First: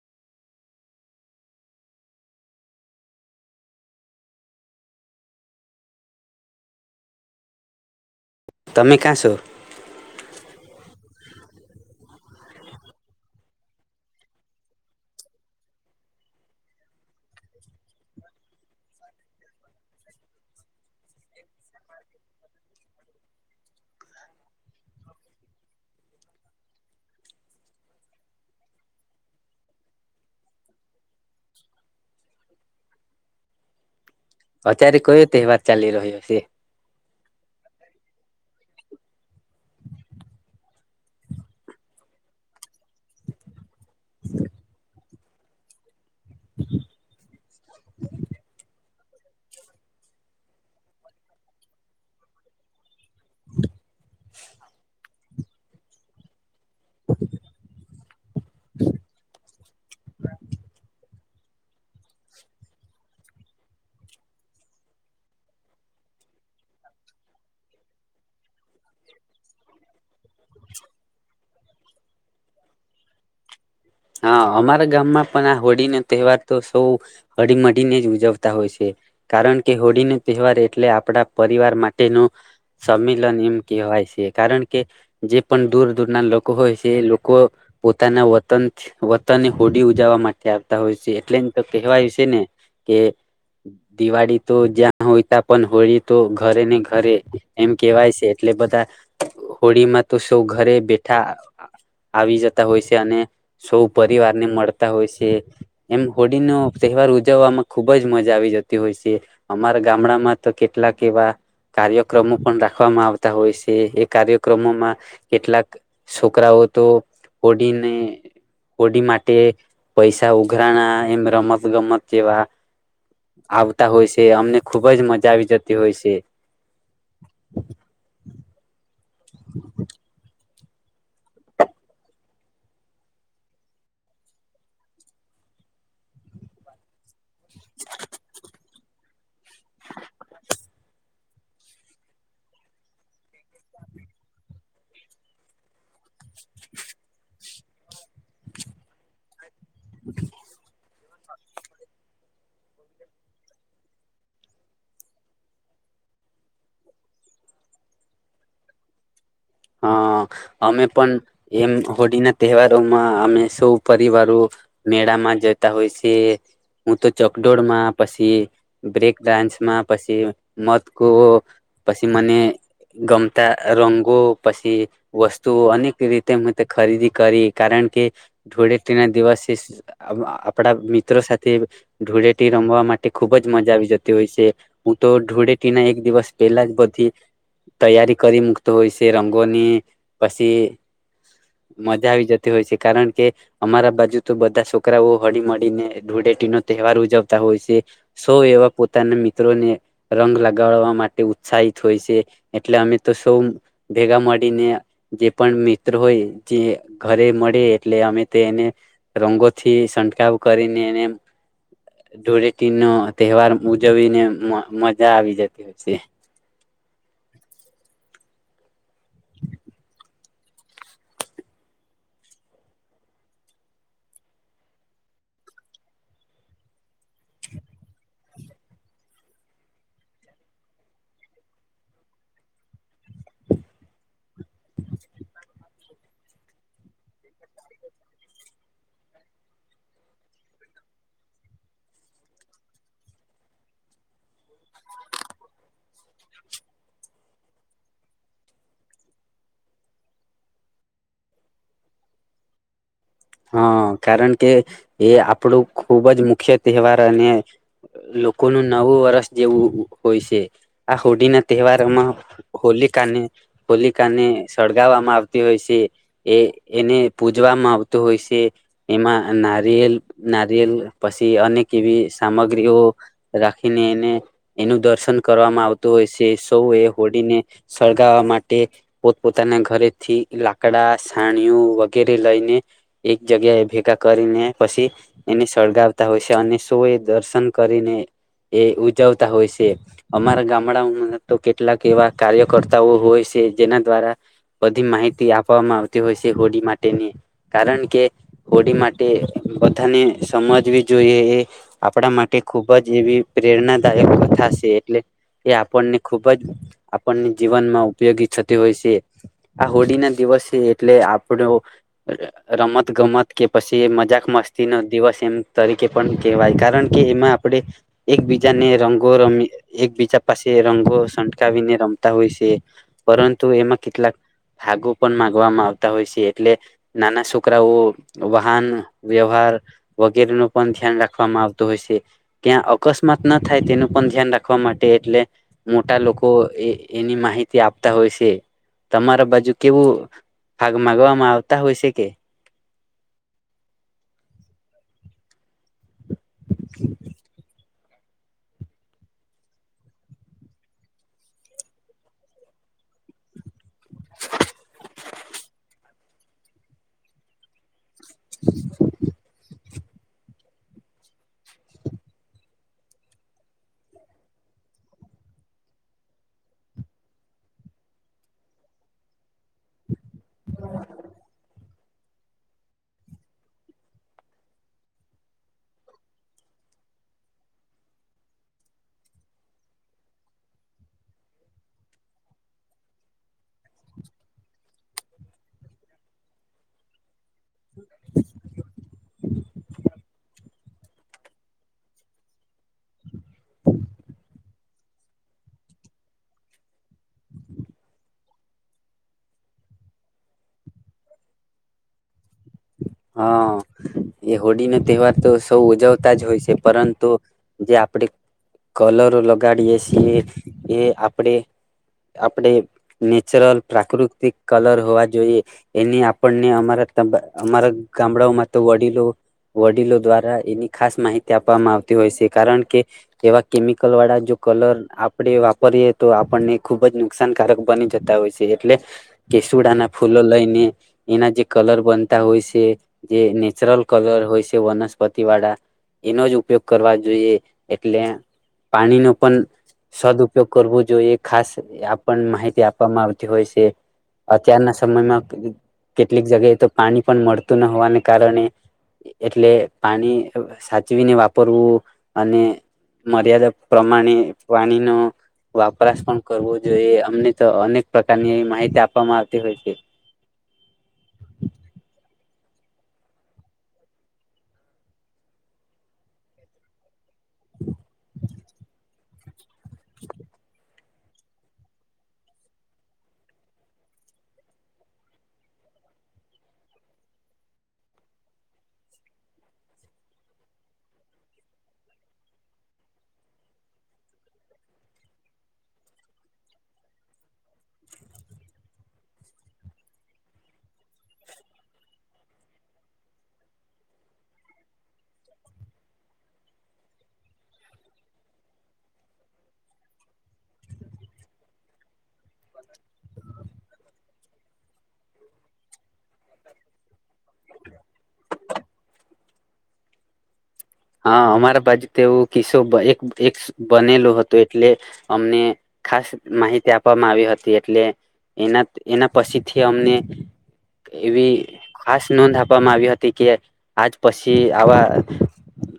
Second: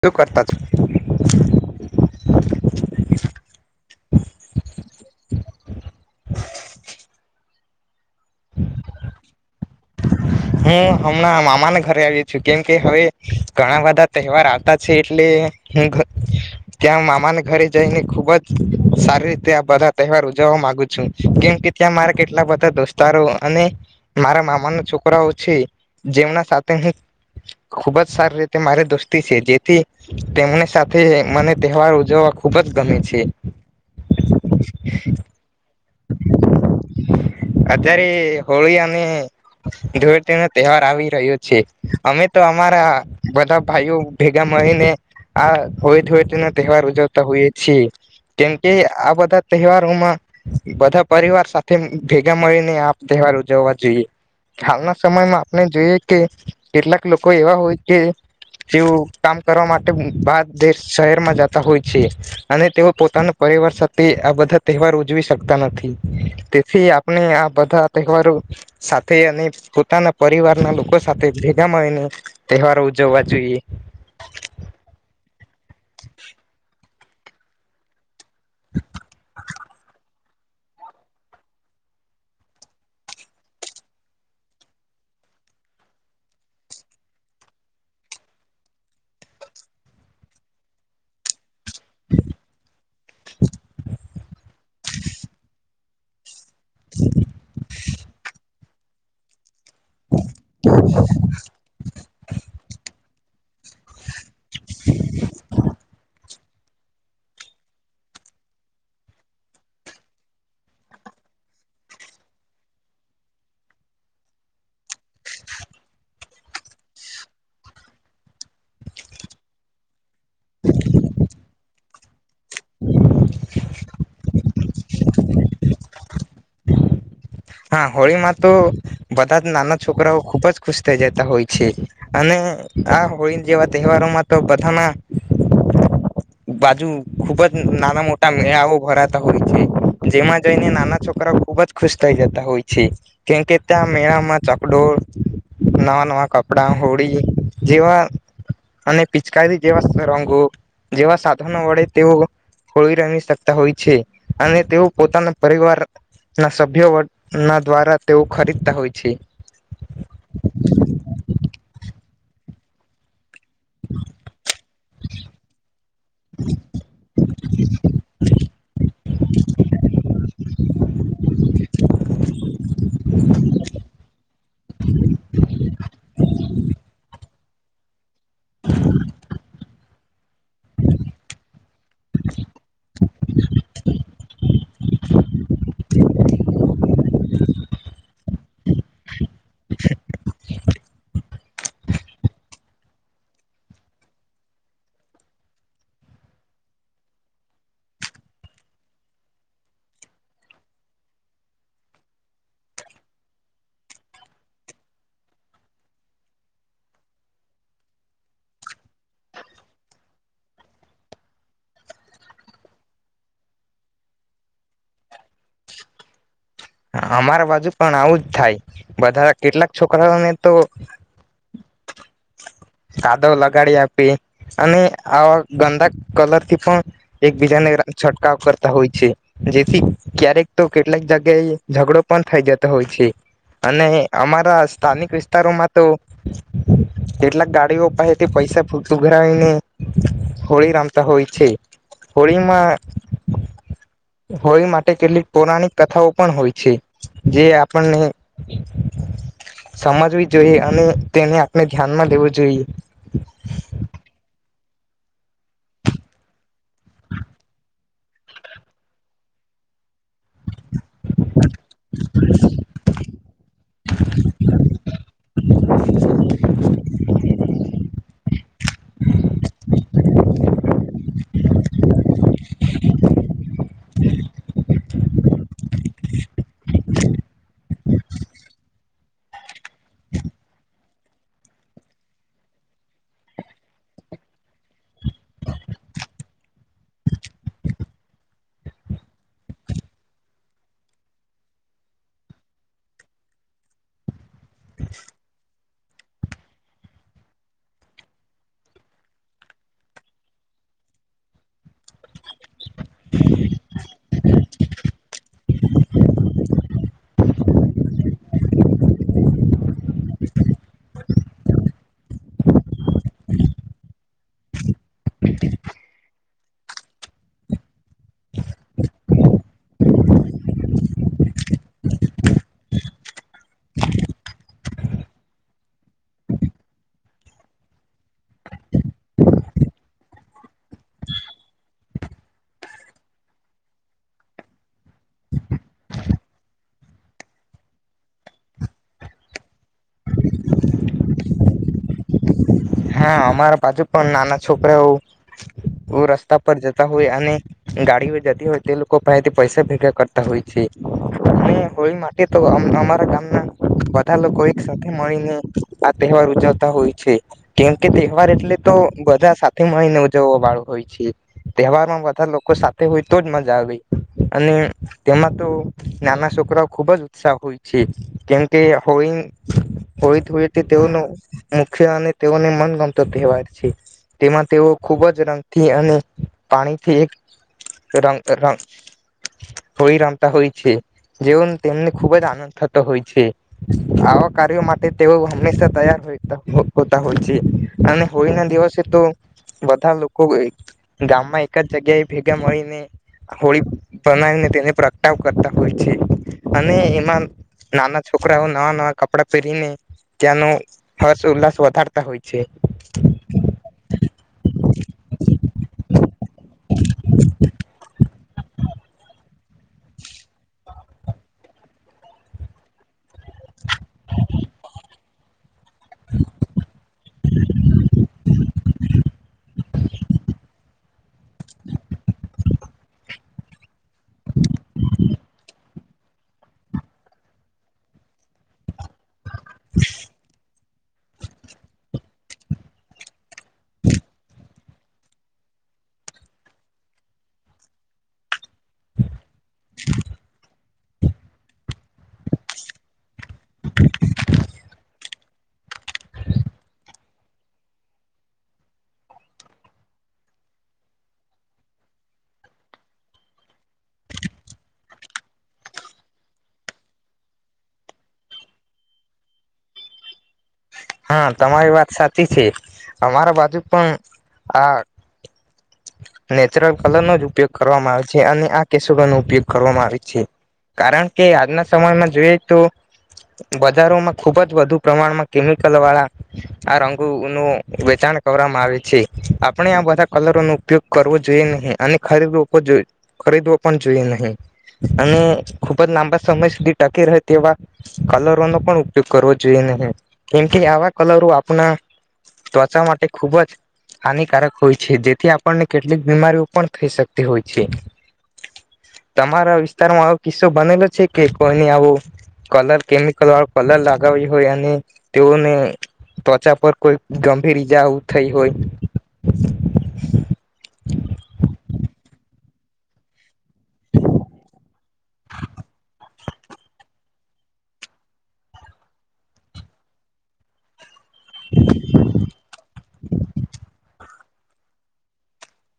શું કરતા છો? તમે કાં છો? હુ હમણાં મામાના ઘરે આવ્યો છું કેમકે હવે ઘણા બધા તહેવાર આવતા છે એટલે હુ ઘ ત્યાં મામાના ઘરે જઈને ખુબ જ સારી રીતે આ બધા તહેવાર ઉજવવા માગુ છું કેમકે ત્યાં મારા કેટલા બધા દોસ્તારો અને મારા મામાનો છોક છોકરાઓ છે જેમના સાથે હું ખૂબ જ સારી રીતે મારી દોસ્તી છે જેથી તેમની સાથે મને તહેવાર ઉજવવા ખૂબ જ ગમે છે. અત્યારે કયો તેહવાર ચાલે ચાલી રહ્યો છે. અત્યારે હોળી અમે ધોળ નો તહેવાર આવી રહ્યો છે અમે તો અમારા બધા ભાઈઓ ભેગા મળે ને હ હોય. તહેવાર ઉજવતા હોઈએ છીએ કેમ કે આ બધા તહેવારોમાં બધા પરિવાર સાથે ભેગા મળીને આપ તહેવાર ઉજવવા જોઈએ હાલના સમયમાં જોઈએ કે કેટલાક લોકો એવા હોય કે તેઓ કામ કરવા માટે બાર દ શહેર હોય છે અને તેઓ પોતાના પરિવાર સાથે આ બધા તહેવાર ઉજવી શકે. તેથી આપણે આ બધા તવારો સાથે અને પોતાના પરિવાર ના લોકો સાથે ગમાંય ને તહેવારો ઉજવવા જોઈએ. હા અમારા ગામમાં પણ આ હોળી નો તહેવાર તો સૌ હળીમળીને જ ઉજવશે. છે કારણ કે હરિને તહેવાર એટલે આપણા પરિવાર માટેનું સંમેલન એમ કહેવાય છે કારણ કે જે પણ દૂર દૂર ના લોકો હોય છે એ લોકો પોતાના વતન વતની હોડી ઉજાવા માટે આવતા હોય છે એટલે કહેવાય છે ને કે દિવાળી તો જ્યાં હોયતા પણ હોળી તો ઘરે ને ઘરે એમ કેવાય છે એટલે બધા હોળી માં તો સૌ ઘરે બેઠા આવી જતા હોય છે અને સૌ પરિવાર ને મળતા હોય છે. એમ હોડીનો તહેવાર ઉજવવામાં ખુબ જ મજા આવી જતી હોય છે અમારા ગામડામાં તો કેટલાક એવા કાર્યક્રમો પણ રાખવામાં આવતા હોય છે એ કાર્યક્રમોમાં કેટલાક છોકરાઓ તો હોડીને હોડી માટે પૈસા ઉઘરાના એમ રમત ગમત જેવા આવતા હોય છે અમને ખુબ જ મજા આવી જતી હોય છે. હા હોળીમાં તો બધા જ નાના છોકરાઓ ખુબ જ ખુશ થઈ જતા હોય છે, અને આ હોળી જેવા તહેવારોમાં તો બધાના બાજુ ખુબ જ નાના મોટા મેળાઓ ભરાતા હોય છે, જેમાં જઈને નાના છોકરાઓ ખુબ જ ખુશ થઈ જતા હોય છે, કેમકે ત્યાં મેળામાં ચકડોળ નવાં નવા કપડાં હોળી જેવા અને પિચકારી [inaudible] જેવા સાધનો વડે તેઓ હોળ રમી શકતા હોય છે, અને તેઓ પોતાના પરિવારના અભ્યવટના દ્વારા તેઓ ખરીદતા હોય છે. હા અમે પણ એમ હોળી ના તહેવારોમાં અમે સૌ પરિવારો મેળામાં જતા હોય છે હું તો ચકડોળમાં પછી બ્રેક ડાન્સમાં પછી [unintelligible] મને ગમતા રંગો [unintelligible] વસ્તુઓ [unintelligible] રીતે ખરીદી કરી કારણ કે. [inaudible] [inaudible] આપડા મિત્રો સાથે ધૂળેટી રમવા માટે ખુબ જ મજા [unintelligible] હું તો ધૂળેટી ના એક દિવસ પહેલા જ બધી તૈયારી કરી મુકતો તે રંગોની પછી મજા આવી જતી હોય છે, કારણ કે અમારા બાજુ તો બધા છોકરાઓ હળીમળીને ધૂળેટી નો તહેવાર ઉજવતા હોય છે, સૌ એવા પોતાના મિત્રોને રંગ લગાડવા માટે ઉત્સાહિત હોય છે, એટલે અમે તો સૌ ભેગા મળીને જે પણ મિત્ર હોય જે ઘરે મળે એટલે અમે તેને રંગોથી છટકાવ કરીને એને ધોળેટી નો તહેવાર ઉજવીને મજા આવી જતી હોય છે. અમારા બાજુ પણ આવુંજ થાય બધા કેટલાક છોકરાઓને તો કાદવ લગાડી આપે અને આવા ગંદા કલરથી પણ એકબીજાને છંટકાવ કરતા હોય છે જેથી ક્યારેક તો કેટલાક જગ્યાએ ઝઘડો પણ થઈ જતો હોય છે, અને અમારા સ્થાનિક વિસ્તારોમાં તો કેટલાક ગાડીઓ પાસે તે પૈસા [unintelligible] હોળી રમતા હોય છે, હોળીમાં હોળી માટે કેટલીક પૌરાણિક કથાઓ પણ હોય છે, જે આપણને સમજવી જોઈએ અને તે મેં ધ્યાનમાં લેવું જોઈએ. હા કારણ કે એ આપણું ખુબ જ મુખ્ય તહેવાર અને લોકોનું નવું વર્ષ જેવું હોય છે, આ હોડીના તહેવારોમાં હોલિકાને હોલિકાને સળગાવવામાં આવતી હોય છે, એ એને પૂજવામાં હોય છે એમાં નારિયેલ નારિયેલ પછી અનેક એવી સામગ્રીઓ રાખીને એને એનું કરવામાં આવતું હોય છે સૌ એ [unintelligible] સળગાવવા માટે [unintelligible] પોતાના ઘરેથી લાકડા સાણીઓ વગેરે લઈને એક જગ્યાએ ભેગા કરીને પછી એને સળગાવતા હોય છે, અને સૌ એ દર્શન કરીને એ ઉજવતા હોય છે, અમારા ગામડાઓમાં તો કેટલાક એવા કાર્યકર્તાઓ હોય છે, જેના દ્વારા બધી માહિતી આપવામાં આવતી હોય છે, હોળી માટેની કારણ કે હોળી માટે બધાને સમજવી જોઈએ એ આપણા માટે ખૂબ જ એવી પ્રેરણાદાયક કથા છે, એટલે એ આપણને ખૂબ જ આપણને જીવનમાં ઉપયોગી થતી હોય છે, આ હોળી ના દિવસ છે, એટલે આપણો રમત ગમત કે પછી મજાક મસ્તી નો દિવસ એમ તરીકે પણ કેહેવાય કારણ કે એમાં આપણે એકબીજાને રંગો રમી એકબીજા પાસે રંગો છટકાવીને રમતા હોય છે, પરંતુ એમાં કેટલાક ભાગો પણ માગવામાં આવતા હોય છે, એટલે નાના છોકરાઓ વાહન વ્યવહાર વગેરે ન પણ ધ્યાન રાખવામાં આવતું હોય છે, ત્યાં અકસ્માત ના થાય તેનું પણ ધ્યાન રાખવા માટે એટલે મોટા લોકો એ એની માહિતી આપતા હોય છે, તમારા બાજુ કેવું ભાગ [unintelligible] [unintelligible] કે હા અમારે [unintelligible] પણ નાના છોકરા રસ્તા પર જતા હોય અને જતી હોય તે લોકોથી પૈસા ભેગા કરતા હોય છે, અને હોળી માટે તો અમારા ગામના બધા લોકો એક સાથે મળીને આ તહેવાર ઉજવતા હોય છે. [inaudible] કે તહેવાર એટલે તો સાથે મળને ઉજવવા વાળો હોય છે, તહેવાર માં બધા લોકો સાથે હોય તો જ મજા આવે અને તેમાં તો નાના છોકરાઓ ખુબ જ ઉત્સાહ હોય છે કેમકે હોળી હોળ [unintelligible] તેઓનું. [inaudible] તેઓને મનગમતો તહેવાર છે તેમાં તેઓ ખૂબ જ રંગથી અને પાણીથી એક [unintelligible] હોળી રમતા હોય છે, જેવ તેમને ખૂબ જ આનંદ થતો હોય છે, આવા કાર્યો માટે તેઓ હંમેશા તૈયાર હોતા હોય છે. અને હોળી ના દિવસે તો બધા લોકો એક ગામમાં એક જ જગ્યા એ ભેગા મળીને હોળી [unintelligible] તેને પ્રગટાવ કરતા હોય છે અને એમાં નાના છોકરાઓ નવા નવા કપડા પહેરીને ત્યાંનો હર્ષ ઉલાસ - વધારતા હોય છે. હા એ હોળી નો ની તહેવાર તો સૌ જ હોય છે પરંતુ જે આપણે કલરો લગાડીએ છીએ એ આપણેે આપણેે નેચરલ પ્રાકૃતિક કલર હો જોઈએ. એની આપણને અમારા તાં [unintelligible] અમારા [unintelligible] તો વડીલો વડીલો દ્વારા એની ખાસ માહિતી આપવામાં આવતી હોય છે કારણ કે એવા કેમિકલ વાળા જો કલર આપણે વાપરીએ તો આપણને ખુબ જ નુકસાનકારક બની જતા હોય છે એટલે કેસુડા ના ફૂલ લઈને એના જે કલર બનતા હોય છે એ નેચરલ કલર હોય છે વનસ્પતિ વાળા એનો જ ઉપયોગ કરવા જોઈએ એટલે પાણીનો પણ સદ ઉપપયોગ કરવો જોઈએ ખાસ આપ માહિતી આપવામાં આવતી હોય છે અત્યારના સમયમાં કેટલીક જગ્યાએ તો પાણી પણ મળત તું ન હોવાને કારણે એટલે પાણી સાચવીને વાપરવું અને મર્યાદા પ્રમાણે પાણીનો વપરાશ પણ કરવો જોઈએ અમને તો અનેક પ્રકારની માહિતી આપવામાં આવતી હોય છે હા તમારી વાત સાચી છે અમારા બાજુ પણ આ નેચરલ કલરનોો જ ઉપયોગ કરવામાં આવે છે અને આ કેસુડો નો ઉપયોગ કરવામાં આવે છે કારણ કે આજના સમયમાં જોઈએ તો બજારોમાં ખુબ જ વધુ પ્રમાણમાં કેમ કલ વાળા આ રંગોનું વેચાણ કરવામાં આવે છે આપણે આ બધા કલરો નો ઉપયોગ કરવો જોઈએ નહીં અને ખરીદવો ખરીદવો પણ જોઈએ નહીં અને ખુબ જ લાંબા સમય સુધી ટકી રહે તેવા કલરોનોો પણ ઉપયોગ કરવો જોઈએ નહીં કેમ કે આવા કલરો આપણા ત્વચા માટે ખુબ જ હાનિકારક હોય છે જેથી આપણને કેટલીક બીમારીઓ પણ થઈ શકતી હોય છે તમારા વિસ્તારમાં આવો કિસ્સો બનેલો છે કે કોઈને આવો કલર કેમિકલ વાળ કલર લાગાવી હોય અને તેઓને ત્વચા પર કોઈ ગંભીર ઈજાઓ થઈ હોય તેવું કિસ્સો એક એક બનેલો હતો એટલે અમને ખાસ માહિતી આપવામાં આવી હતી એટલે એના એના પસીથી અમને એવી ખાસ નોંધ આપવામાં આવી હતી કે આજ પસી આવા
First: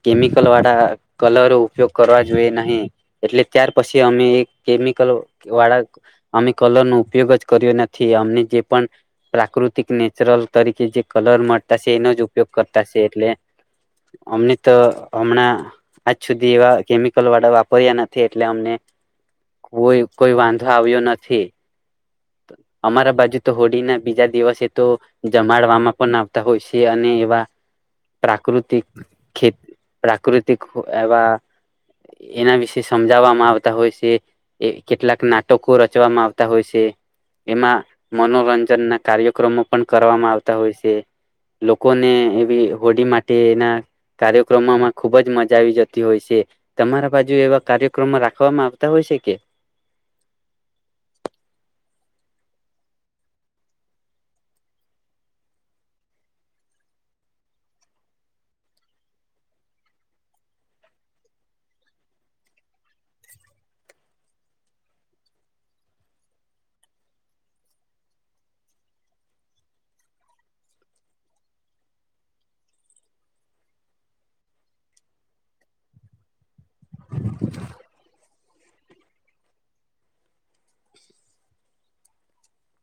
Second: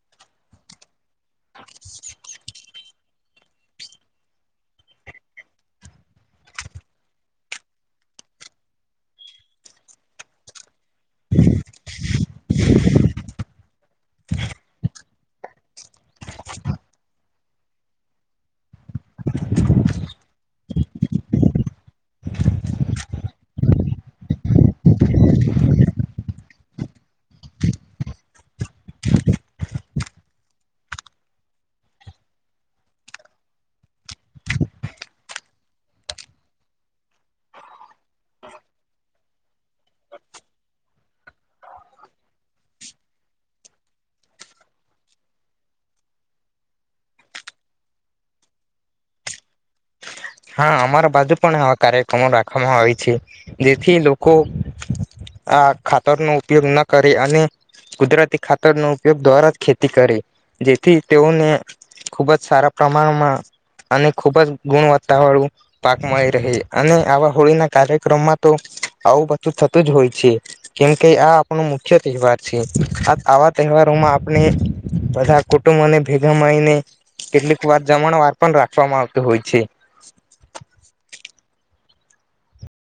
કેમિકલ વાળા કલરો ઉપયોગ કરવા જોઈએ નહીિ એટલે ત્યાર પછી અમે એ કેમિકલ વાળા અમે કલર નો ઉપયોગ જ કર્યો નથી અમને જે પણ પ્રાકૃતિક નેચરલ તરીકે એ જે કે કલર મળરતા છે એનો જ ઉપ ઉપયોગ કરતા છે એટલે અમને હમણાં આજ સુધી એવા કેમિકલ વાળા વાપર્યા નથી એટલે અમને કોઈ કોઈ વાંધો આવ્યો નથી અમારા બાજુ તો હોળીના બીજા દિવસે તો જમાડવામાં પણ આવતા હોય છે અને એવા પ્રાકૃતિક ખેત પ્રાકૃતિક એવા એના વિશે સમજાવવામાં આવતા હોય છે એ કેટલાક નાટકો રચવામાં આવતા હોય છે એમાં મનોરંજન ના કાર્યક્રમો પણ કરવામાં આવતા હોય છે લોકોને એવી હોડી માટે એના કાર્યક્રમોમાં ખુબ જ મજા આવી જતી હોય છે તમારા બાજુ એવા કાર્યક્રમો રાખવામાં આવતા હોય છે કે હા અમારા બાજુ પણ આવા કાર્યક્રમો રાખવામાં આવે છે જેથી લોકો આ ખાતરનો ઉપયોગ ન કરે અને કુદરતી ખાતરનોો ઉપયોગ દ્વારા જ ખેતી કરે જેથી તેઓને ખુબ જ સારા પ્રમાણમાં અને ખૂબ જ ગુણવત્તા વાળું પાક મળય રહે અને આવા હોળીના કાર્યક્રમમાં તો આવું બધું થતું જ હોય છે કેમકે આ આપણો મુખ્ય તહેવાર છે આવા તહેવારોમાં આપણે બધા કુટુંબને ભેગા મળઈને કેટલીક વાર જમણવાર પણ રાખવામાં આવતું હોય છે. [inaudible]